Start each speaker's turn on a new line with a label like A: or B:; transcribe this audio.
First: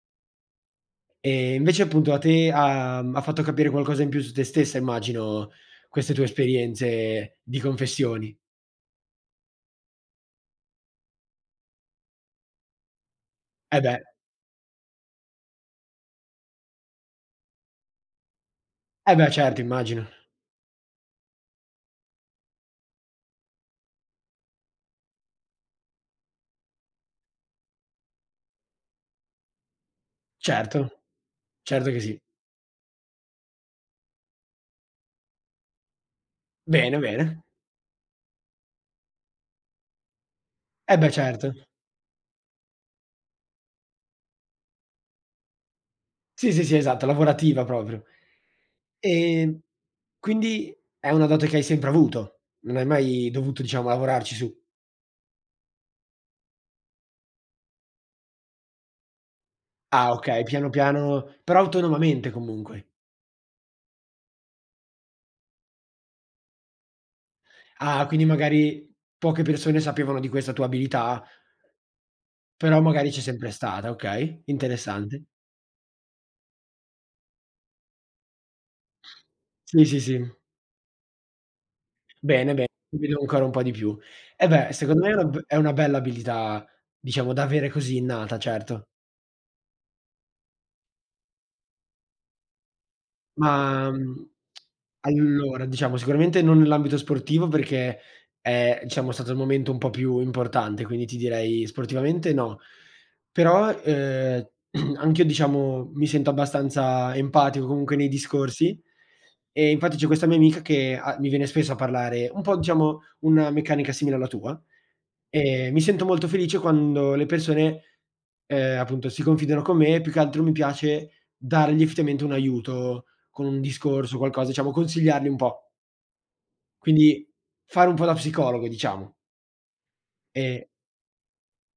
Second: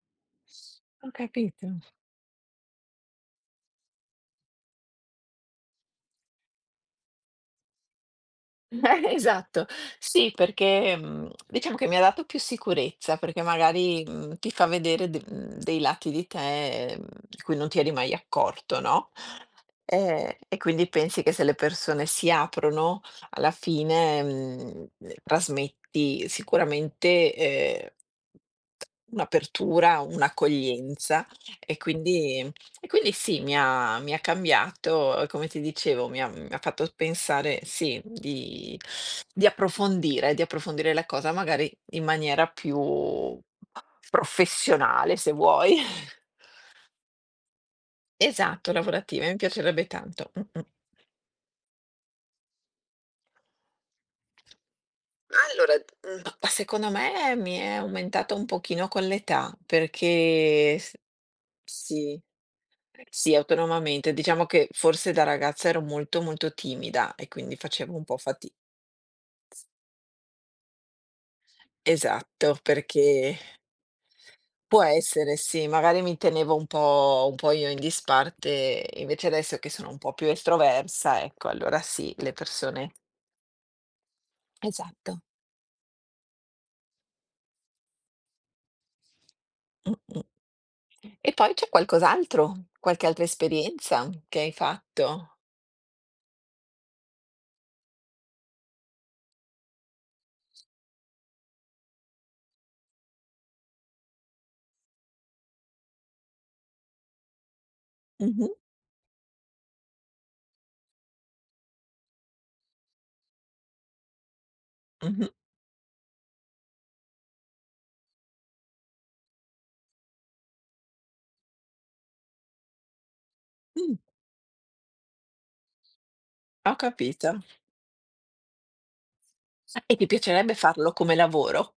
A: S ho
B: Ehm,
A: capito.
B: invece appunto, a te ha mhmm, ha fatto capire qualcosa in più su te stessa immagino, queste tue esperienze di confessioni.
A: Esatto. Sì, perché, mhmm, diciamo che mi ha dato più sicurezza, perché
B: Eh, beh.
A: magari, mhmm, ti fa vedere de mhmm, dei lati di te, mhmm, di cui non ti eri mai accorto, no,
B: Eh beh, certo, immagino.
A: Ehm, e quindi pensi che se le persone si aprono, alla fine, mhmm, uhm, trasmetti, sicuramente, ehm, un'apertura,
B: Certo,
A: un'accoglienza, e
B: certo, che sì.
A: quindi ehm, e quindi sì, mi ha mi ha cambiato, ehm, come ti dicevo, mi ha mhmm, mi ha fatto
B: Bene, bene.
A: pensare, sì, di di approfondire, di approfondire
B: Eh
A: la
B: beh,
A: cosa,
B: certo.
A: magari, in maniera più professionale, se vuoi.
B: Sì, sì, sì, esatto, lavorativa proprio.
A: Esatto, lavorative, mi
B: Ehm,
A: piacerebbe tanto. Mh-mh.
B: quindi, è una dote che hai sempre avuto. Non hai mai dovuto, diciamo, lavorarci su.
A: Allora mhmm, ma secondo me, mi è aumentata un pochino con l'età,
B: Ah, okay, piano,
A: perché s
B: piano, però
A: sì,
B: autonomamente comunque.
A: sì, autonomamente. Diciamo che, forse da ragazza ero molto, molto timida, e quindi facevo un
B: Ah,
A: po'
B: quindi
A: fati
B: magari, p poche persone sapevano di questa tua abilità
A: Esatto,
B: però magari c'è
A: perché
B: sempre stata, okay,
A: può
B: interessante.
A: essere, sì, magari mi tenevo un po' un po' io in disparte, e invece adesso che
B: Sì,
A: sono un
B: sì,
A: po' più
B: sì.
A: estroversa, ecco, allora sì, le
B: Bene be
A: persone
B: [unintelligible] ancora un po' di più. Eh beh, secondo me è
A: Esatto.
B: una b è una bella abilità, diciamo da avere così innata, certo.
A: Mh-mh. E poi, c'è qualcos'altro, qualche altra
B: Mah,
A: esperienza,
B: mhmm,
A: che hai fatto?
B: allora, diciamo, sicuramente non nell'ambito sportivo, perché è, diciamo, stato il momento un po' più importante, quindi ti direi sportivamente, no. Però, ehm, anch'io diciamo, mi sento abbastanza empatico, comunque nei
A: Mh-mh.
B: discorsi, e infatti c'è questa mia amica che ha mi viene spesso a parlare, un po' diciamo, una meccanica simile alla tua,
A: Mh-mh.
B: e mi sento molto felice quando le persone, ehm, appunto, si confidano con me; più che altro mi piace dargli effettivamente un aiuto, con un
A: Mh.
B: discorso, o qualcosa, diciamo, consigliarli un po'.
A: Ho
B: Quindi,
A: capito.
B: fare un po' da psicologo, diciamo.
A: E ti piacerebbe
B: Ehm
A: farlo come lavoro?